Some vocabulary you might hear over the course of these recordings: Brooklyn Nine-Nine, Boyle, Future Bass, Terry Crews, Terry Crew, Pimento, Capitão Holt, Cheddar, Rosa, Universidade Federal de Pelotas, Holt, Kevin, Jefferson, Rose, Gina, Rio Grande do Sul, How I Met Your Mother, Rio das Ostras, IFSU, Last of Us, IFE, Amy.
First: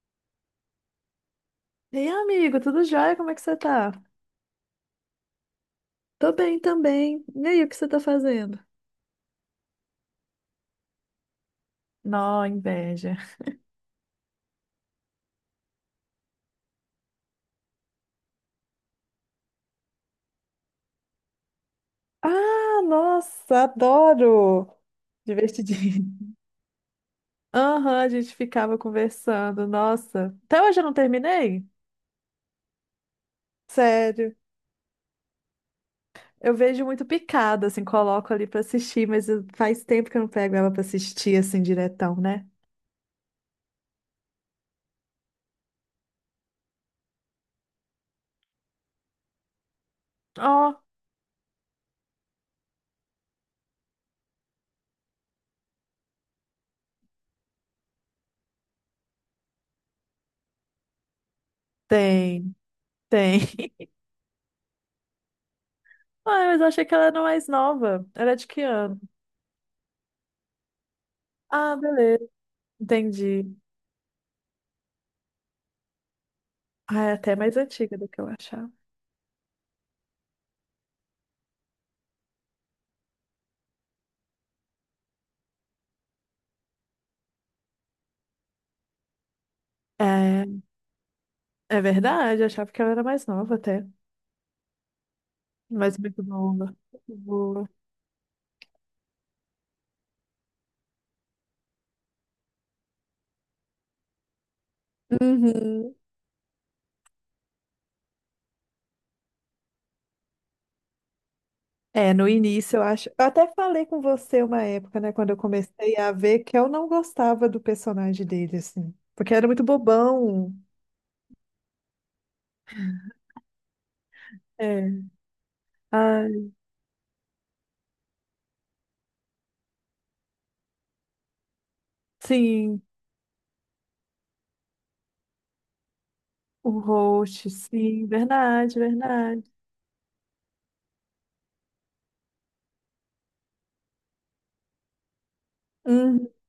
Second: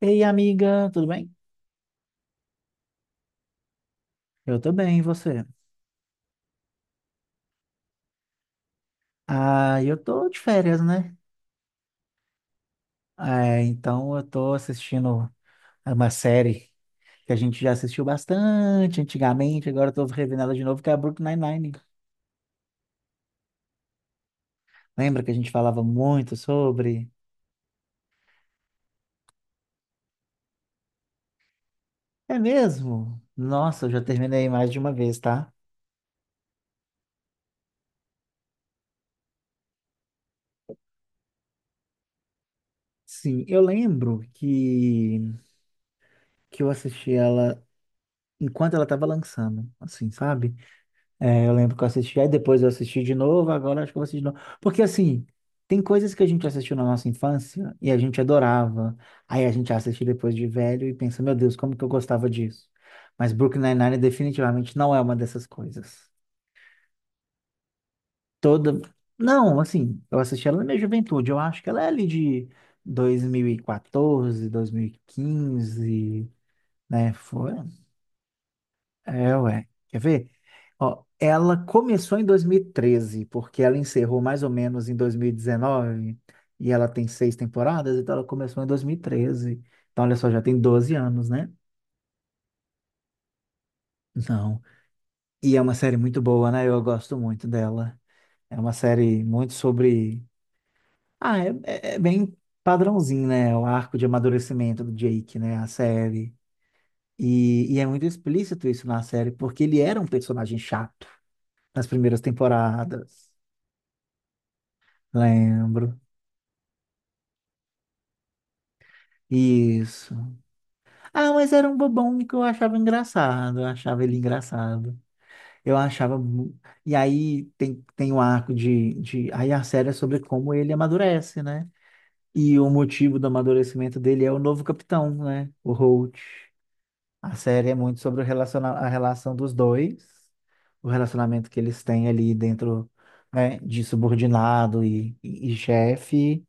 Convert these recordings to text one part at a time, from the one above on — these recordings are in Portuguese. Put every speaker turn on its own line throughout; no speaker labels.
Ei, amiga, tudo bem?
Ei, amigo, tudo jóia? Como é que você tá?
Eu tô bem, e você?
Tô bem também. E aí, o que você tá fazendo?
Ah, eu tô de férias, né?
Nó, inveja.
Ah, então eu tô assistindo uma série que a gente já assistiu bastante antigamente, agora eu tô revendo ela de novo, que é a Brooklyn Nine-Nine.
Ah, nossa, adoro!
Lembra que a gente falava
Divertidinho.
muito sobre?
Aham, a gente ficava conversando. Nossa, até hoje eu não terminei.
É mesmo? Nossa, eu já
Sério.
terminei mais de uma vez, tá?
Eu vejo muito picada, assim, coloco ali pra assistir, mas faz tempo que eu não pego ela pra assistir, assim, diretão, né?
Sim, eu lembro que eu assisti ela enquanto ela estava lançando, assim, sabe?
Ó,
É, eu lembro que eu assisti, aí depois eu assisti de novo, agora acho que eu vou assistir de novo. Porque assim, tem coisas que a gente assistiu na nossa infância e a gente adorava. Aí a gente assiste depois de velho e pensa, meu Deus, como que eu gostava
tem,
disso? Mas
tem.
Brooklyn Nine-Nine definitivamente não é uma dessas coisas.
Ah, mas eu achei que ela era mais nova. Ela é de que
Toda.
ano?
Não, assim, eu assisti ela na minha juventude, eu acho que
Ah,
ela é ali
beleza,
de
entendi.
2014, 2015,
Ah,
né?
é até
Foi.
mais antiga do que eu achava.
É, ué. Quer ver? Ó, ela começou em 2013, porque ela encerrou mais ou menos em 2019, e ela tem seis temporadas, então ela começou em 2013. Então, olha só, já
É,
tem 12 anos, né?
é verdade, eu achava que ela era mais nova até.
Não. E é uma série
Mas
muito
muito
boa,
boa.
né? Eu gosto
Muito
muito
boa.
dela. É uma série muito sobre. Ah, é bem padrãozinho, né? O arco de amadurecimento do Jake, né? A
Uhum.
série. E é muito explícito isso na série, porque ele era um personagem chato nas
É,
primeiras
no início eu acho. Eu
temporadas.
até falei com você uma época, né, quando eu comecei
Lembro.
a ver que eu não gostava do personagem dele, assim. Porque era muito
Isso.
bobão.
Ah, mas era um bobão que eu achava engraçado. Eu achava ele engraçado.
É.
Eu achava.
Ah,
E aí tem um arco de. Aí a série é sobre como ele amadurece, né? E o
sim,
motivo do amadurecimento dele é o novo capitão, né? O Holt.
o
A
host,
série é muito
sim,
sobre o
verdade,
a relação
verdade.
dos dois, o relacionamento que eles têm ali dentro, né? De subordinado e
Uhum.
chefe.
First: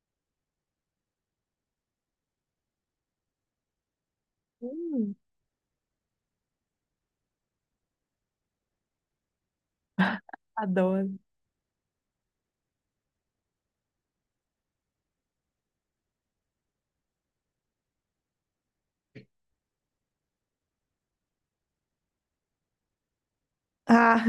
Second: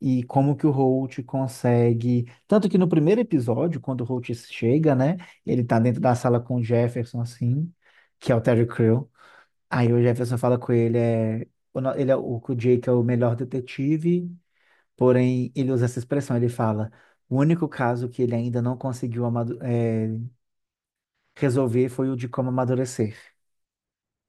E como que o Holt consegue. Tanto que no primeiro episódio, quando o Holt chega,
Hum,
né? Ele tá dentro da sala com o Jefferson, assim, que é o Terry Crew. Aí o Jefferson fala com ele,
adoro.
é, o no- ele é o, que o Jake é o melhor detetive, porém ele usa essa expressão, ele fala. O único caso que ele ainda não conseguiu resolver foi o de como amadurecer.
Ah.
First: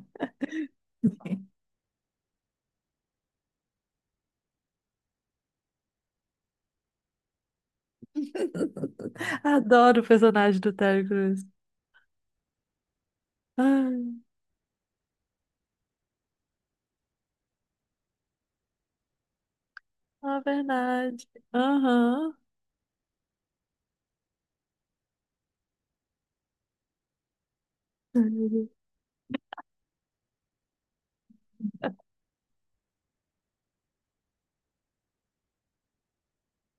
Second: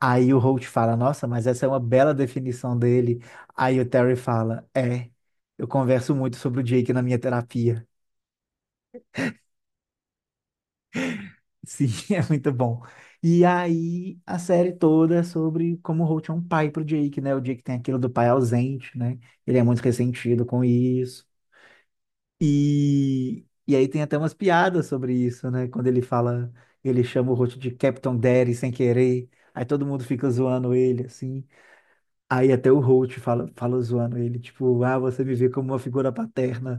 Aí o Holt fala, nossa, mas essa é uma bela definição dele. Aí o Terry fala, é, eu converso muito sobre o Jake na minha terapia.
Adoro o personagem do Terry Crews.
Sim, é muito bom. E aí
Ah,
a série toda é sobre como o Holt é um pai pro Jake, né? O Jake tem aquilo do pai ausente, né? Ele é muito
é
ressentido com isso.
verdade. Aham.
E aí tem até umas piadas sobre isso, né? Quando ele fala, ele chama o Holt de Captain Daddy sem querer. Aí todo mundo fica zoando ele, assim. Aí até o Holt fala, zoando ele, tipo, ah, você me vê como uma figura paterna.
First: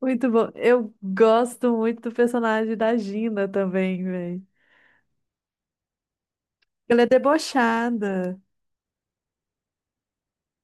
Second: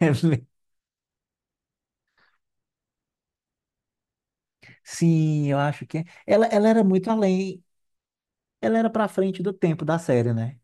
Muito bom. Eu gosto muito do personagem da Gina também, velho.
Sim, eu acho que é. Ela era
Ela é
muito além,
debochada.
ela era pra frente do tempo da série, né?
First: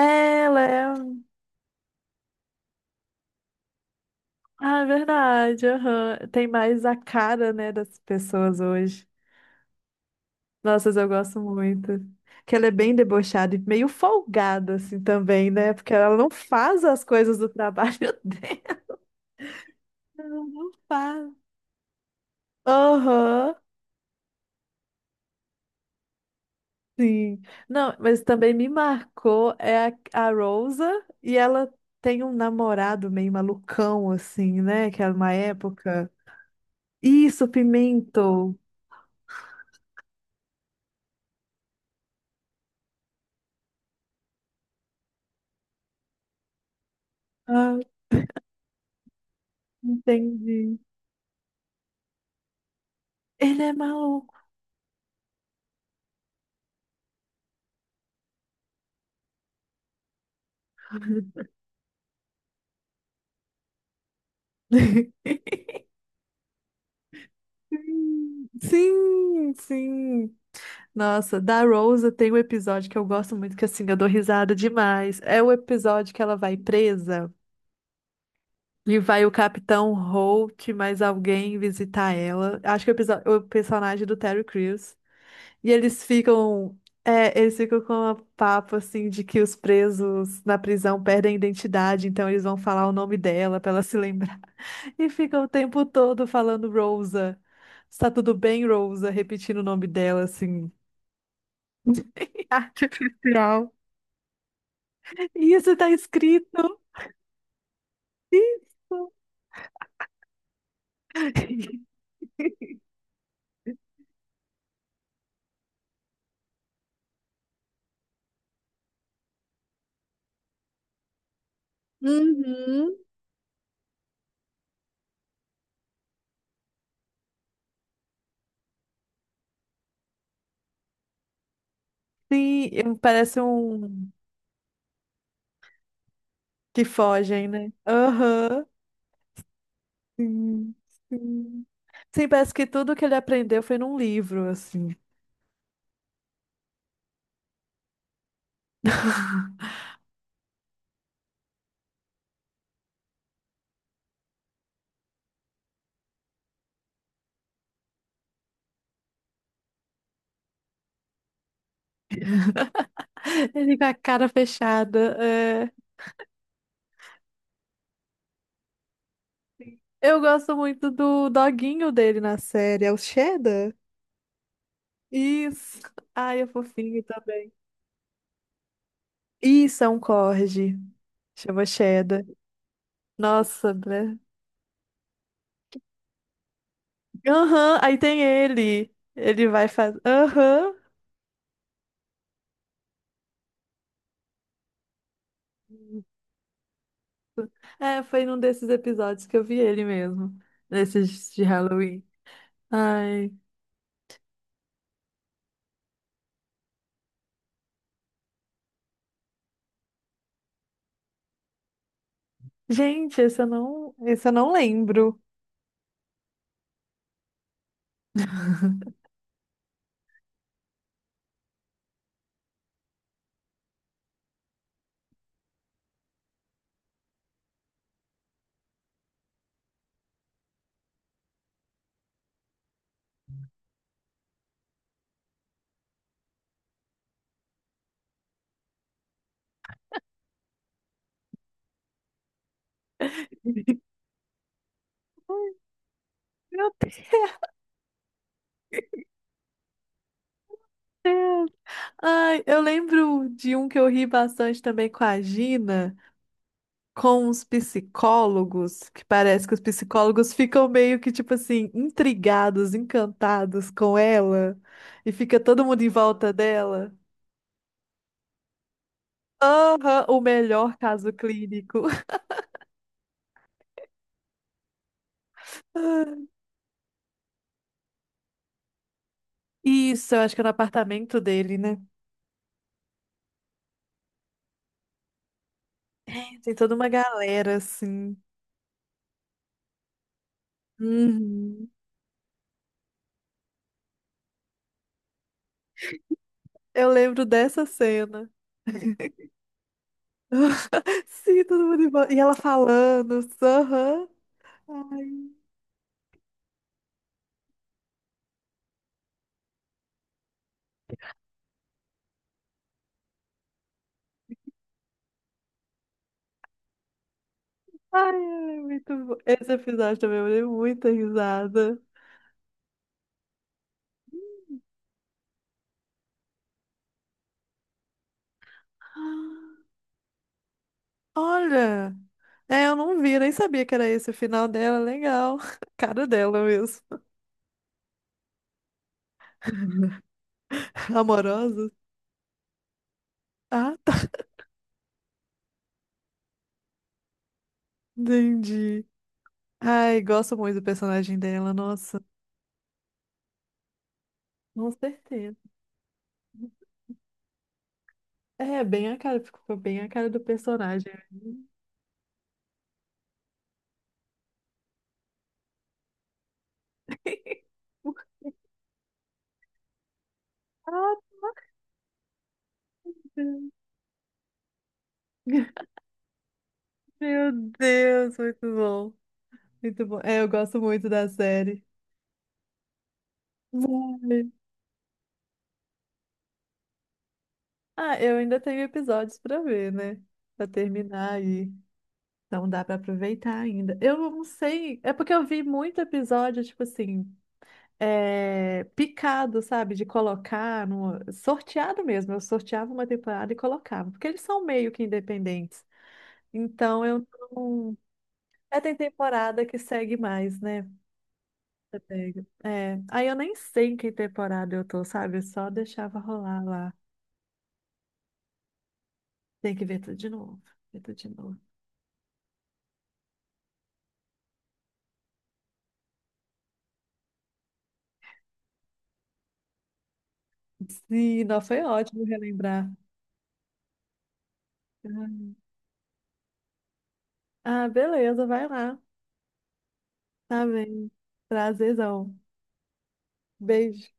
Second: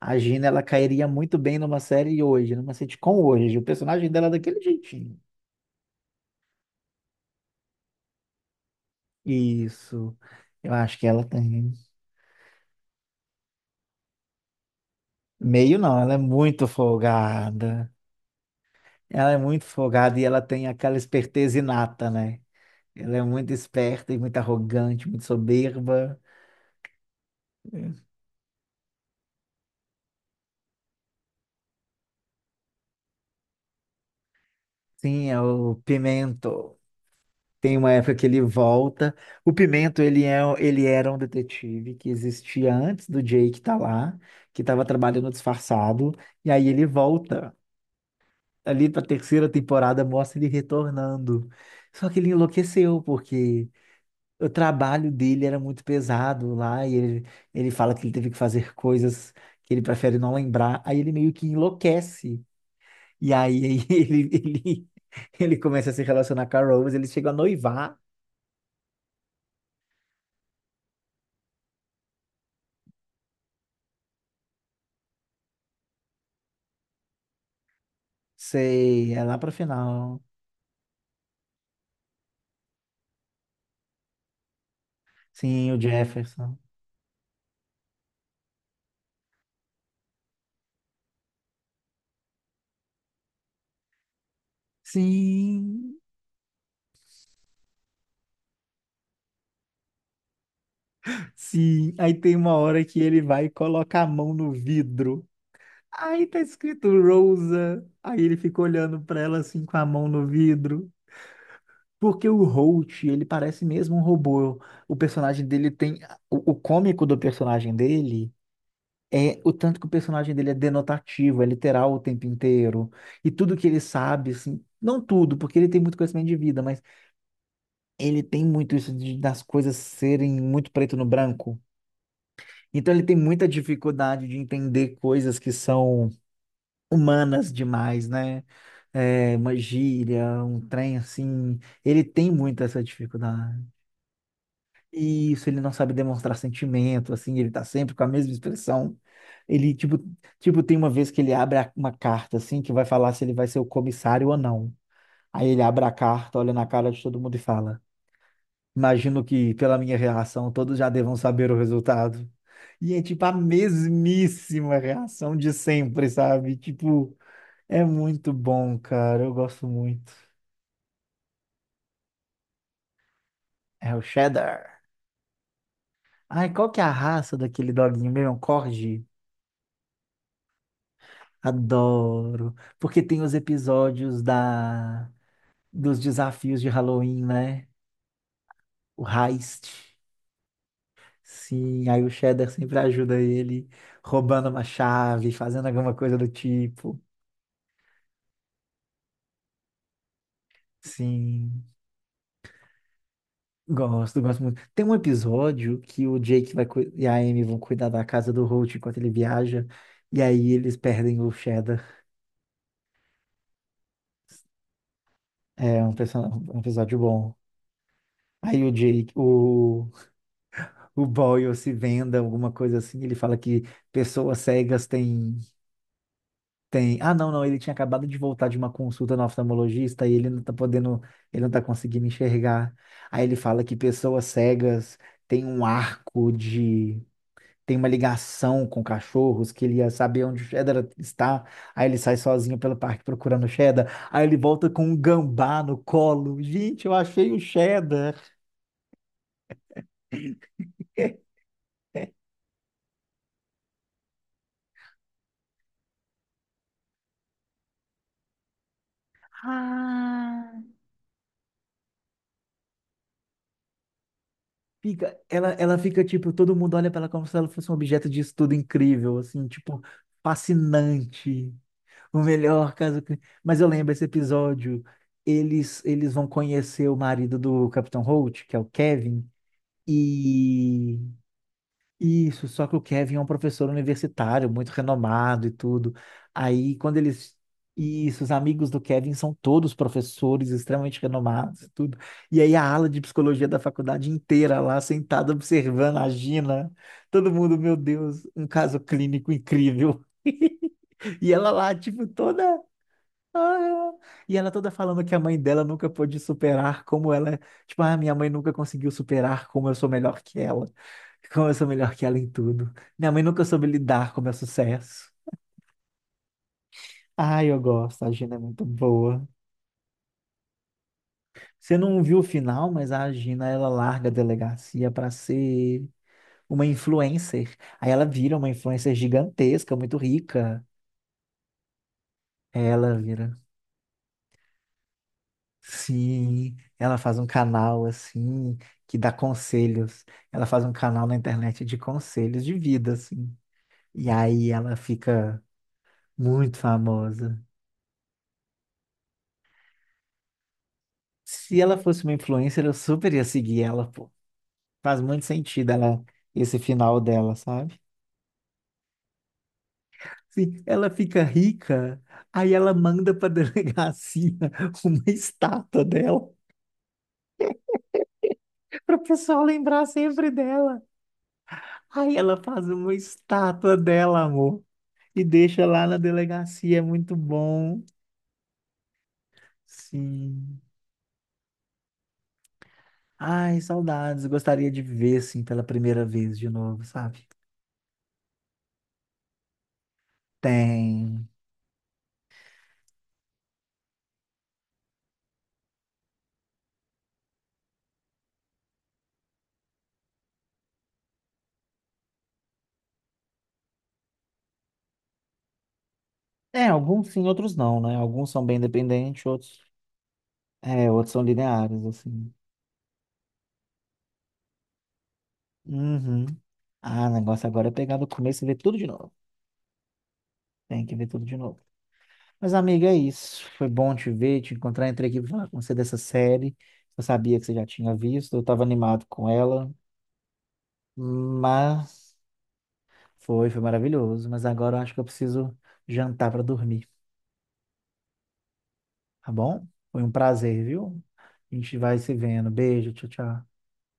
A Gina,
Ela
ela
é.
cairia
um,
muito bem numa série hoje, numa sitcom hoje. O personagem dela é daquele
ah, é
jeitinho.
verdade, aham. Tem mais a cara, né, das pessoas hoje.
Isso. Eu
Nossa,
acho que
eu
ela
gosto
tem.
muito. Que ela é bem debochada e meio folgada, assim, também, né?
Meio
Porque
não, ela
ela
é
não
muito
faz as coisas do
folgada.
trabalho dela.
Ela é muito folgada e ela
Ela
tem
não
aquela
faz.
esperteza inata, né? Ela é muito
Aham,
esperta e muito arrogante, muito soberba.
sim. Não, mas também me marcou é a Rosa e ela tem um namorado meio malucão, assim, né? Que era
Sim,
uma
é o
época.
Pimento.
Isso,
Tem uma época que ele
Pimento.
volta. O Pimento, ele era um detetive que existia antes do Jake tá lá, que estava trabalhando disfarçado, e aí ele volta.
Ah,
Ali para a terceira temporada mostra ele
entendi.
retornando. Só que ele enlouqueceu,
Ele
porque
é maluco.
o trabalho dele era muito pesado lá, ele fala que ele teve que fazer coisas que ele prefere não lembrar, aí ele meio que enlouquece. E aí, ele, ele, ele começa a se relacionar com a Rose, eles chegam a noivar.
Sim, sim. Nossa, da Rosa tem um episódio que eu gosto muito, que assim, eu dou risada demais. É o episódio que ela vai presa. E
Sei, é
vai o
lá pra
Capitão
final.
Holt, mais alguém visitar ela. Acho que é o personagem do Terry Crews. E
Sim, o
eles
Jefferson.
ficam. É, eles ficam com uma papo assim de que os presos na prisão perdem a identidade, então eles vão falar o nome dela pra ela se lembrar. E ficam o tempo
Sim,
todo falando Rosa. Está tudo bem, Rosa? Repetindo o nome dela, assim.
sim. Aí tem uma hora que ele vai e
Artificial.
coloca a mão no vidro.
Isso tá
Aí tá
escrito.
escrito Rosa. Aí ele fica olhando
Isso.
pra ela assim com a mão no vidro. Porque o Holt, ele parece mesmo um robô. O personagem dele tem. O cômico do personagem dele é o tanto que o personagem dele é denotativo, é literal o tempo inteiro.
Uhum.
E tudo que ele sabe, assim. Não tudo, porque ele tem muito conhecimento de vida, mas ele tem muito isso das coisas serem muito preto no branco. Então ele tem
Parece
muita
um.
dificuldade de entender coisas que são
Que fogem,
humanas
né?
demais, né?
Aham.
É, uma gíria, um
Sim,
trem assim.
sim.
Ele
Sim,
tem
parece
muito
que
essa
tudo que ele aprendeu
dificuldade.
foi num livro, assim.
E isso, ele não sabe demonstrar sentimento, assim, ele tá sempre com a mesma expressão. Ele, tipo, tem uma vez que ele abre uma carta, assim, que vai falar se ele vai ser o comissário ou não. Aí ele abre a carta, olha na cara de todo mundo e fala. Imagino que, pela minha reação, todos já devam saber o resultado. E é tipo a
Ele com a cara
mesmíssima
fechada.
reação de
É.
sempre, sabe? Tipo, é muito bom, cara. Eu gosto muito.
Eu gosto muito do doguinho dele na série, é o Cheddar?
É o cheddar.
Isso. Ai, é
Ai, qual que é a
fofinho
raça
também.
daquele doguinho mesmo? É um Corgi?
Isso, é um corgi. Chama Cheddar.
Adoro. Porque tem os
Nossa, né?
episódios da dos desafios de Halloween, né?
Aham, aí tem ele.
O
Ele vai
heist.
fazer. Aham.
Sim, aí o cheddar sempre ajuda ele, roubando uma chave, fazendo alguma coisa do tipo.
É, foi num desses episódios que eu vi ele mesmo. Nesses de
Sim.
Halloween. Ai.
Gosto muito. Tem um episódio que o Jake e a Amy vão cuidar da casa do Holt enquanto ele viaja, e aí eles perdem o Cheddar.
Gente, esse eu não lembro.
É um episódio bom. Aí o Boyle se venda, alguma coisa assim, ele fala que pessoas cegas têm. Ah, não, não, ele tinha acabado de voltar de uma consulta no oftalmologista e ele não tá podendo, ele não tá conseguindo enxergar. Aí ele fala que pessoas cegas têm um arco tem uma ligação com cachorros, que ele ia saber onde o Cheddar está. Aí ele sai sozinho pelo parque procurando o Cheddar. Aí ele volta com um gambá no colo.
Meu
Gente, eu
Deus.
achei o Cheddar.
Ai, eu lembro de um que eu ri bastante também com a Gina, com os psicólogos, que parece que os psicólogos ficam meio que, tipo assim, intrigados, encantados com ela, e
Fica,
fica
ela,
todo
ela
mundo em
fica
volta
tipo, todo mundo olha
dela.
para ela como se ela fosse um objeto de estudo incrível, assim, tipo,
Aham, o melhor caso
fascinante.
clínico.
O melhor caso. Mas eu lembro esse episódio. Eles vão conhecer o marido do Capitão Holt, que é o Kevin,
Isso, eu acho que é no
e
apartamento dele, né?
Isso, só que o Kevin é um professor universitário, muito renomado e tudo.
Tem
Aí,
toda uma
quando eles.
galera, assim.
Isso, os amigos do Kevin são todos professores extremamente renomados e
Uhum.
tudo. E aí, a ala de psicologia da faculdade inteira lá, sentada observando a Gina.
Eu lembro
Todo mundo,
dessa
meu Deus,
cena.
um caso clínico incrível. E
Sim,
ela
todo
lá,
mundo
tipo,
embora. E ela
toda.
falando,
ah,
aham.
E ela toda falando que a
Ai,
mãe dela nunca pôde superar como ela, tipo, ah, minha mãe nunca conseguiu superar como eu sou melhor que ela, como eu sou melhor que ela em tudo. Minha mãe nunca soube lidar com o meu sucesso. Ai, eu gosto, a Gina é
ai,
muito
muito bom.
boa.
Esse episódio também eu dei muita
Você
risada.
não viu o final, mas a Gina, ela larga a delegacia para ser uma influencer. Aí ela vira uma influencer gigantesca, muito rica.
Olha, é, eu
Ela
não vi, nem
vira.
sabia que era esse o final dela. Legal. Cara dela
Sim,
mesmo.
ela faz um canal assim que dá conselhos. Ela faz um canal na internet
Amorosa.
de conselhos de vida, assim.
Ah, tá.
E aí ela fica muito famosa.
Entendi. Ai, gosto muito do personagem dela,
Se ela
nossa.
fosse uma influencer, eu super ia seguir ela, pô.
Com
Faz muito
certeza.
sentido ela, esse final dela, sabe?
É, bem a cara, ficou bem a cara do
Sim, ela
personagem.
fica rica, aí ela manda pra delegacia uma estátua dela, para o pessoal lembrar sempre dela. Aí ela faz uma estátua dela, amor. E
Obrigada.
deixa lá na delegacia, é muito
Meu
bom.
Deus, muito bom. Muito bom. É, eu
Sim.
gosto muito da série.
Ai, saudades.
Vai.
Gostaria de ver, assim, pela primeira vez de novo, sabe?
Ah, eu ainda tenho episódios pra ver, né? Pra terminar
Tem.
aí. Então dá pra aproveitar ainda. Eu não sei, é porque eu vi muito episódio, tipo assim, é, picado, sabe? De colocar no... sorteado mesmo. Eu sorteava uma temporada e colocava, porque eles são meio que independentes.
É,
Então eu
alguns sim, outros
não.
não, né? Alguns são bem
É, tem
independentes,
temporada que segue mais, né?
outros são
Você
lineares,
pega.
assim.
É, aí eu nem sei em que temporada eu tô, sabe? Eu só deixava
Uhum.
rolar lá.
Ah, o negócio agora é pegar do começo e ver tudo de novo.
Tem que ver tudo de novo. Ver
Tem que
tudo
ver
de
tudo de
novo.
novo. Mas, amiga, é isso. Foi bom te ver, te encontrar. Entrei aqui pra falar com você dessa série. Eu sabia que você já tinha visto, eu estava animado com ela,
Sim, não, foi ótimo
mas.
relembrar.
Foi maravilhoso, mas agora eu acho que eu
Ah,
preciso jantar para dormir,
ah, beleza, vai lá.
tá bom? Foi um
Tá
prazer,
bem.
viu? A gente vai se
Prazerzão.
vendo. Beijo, tchau, tchau.
Beijo.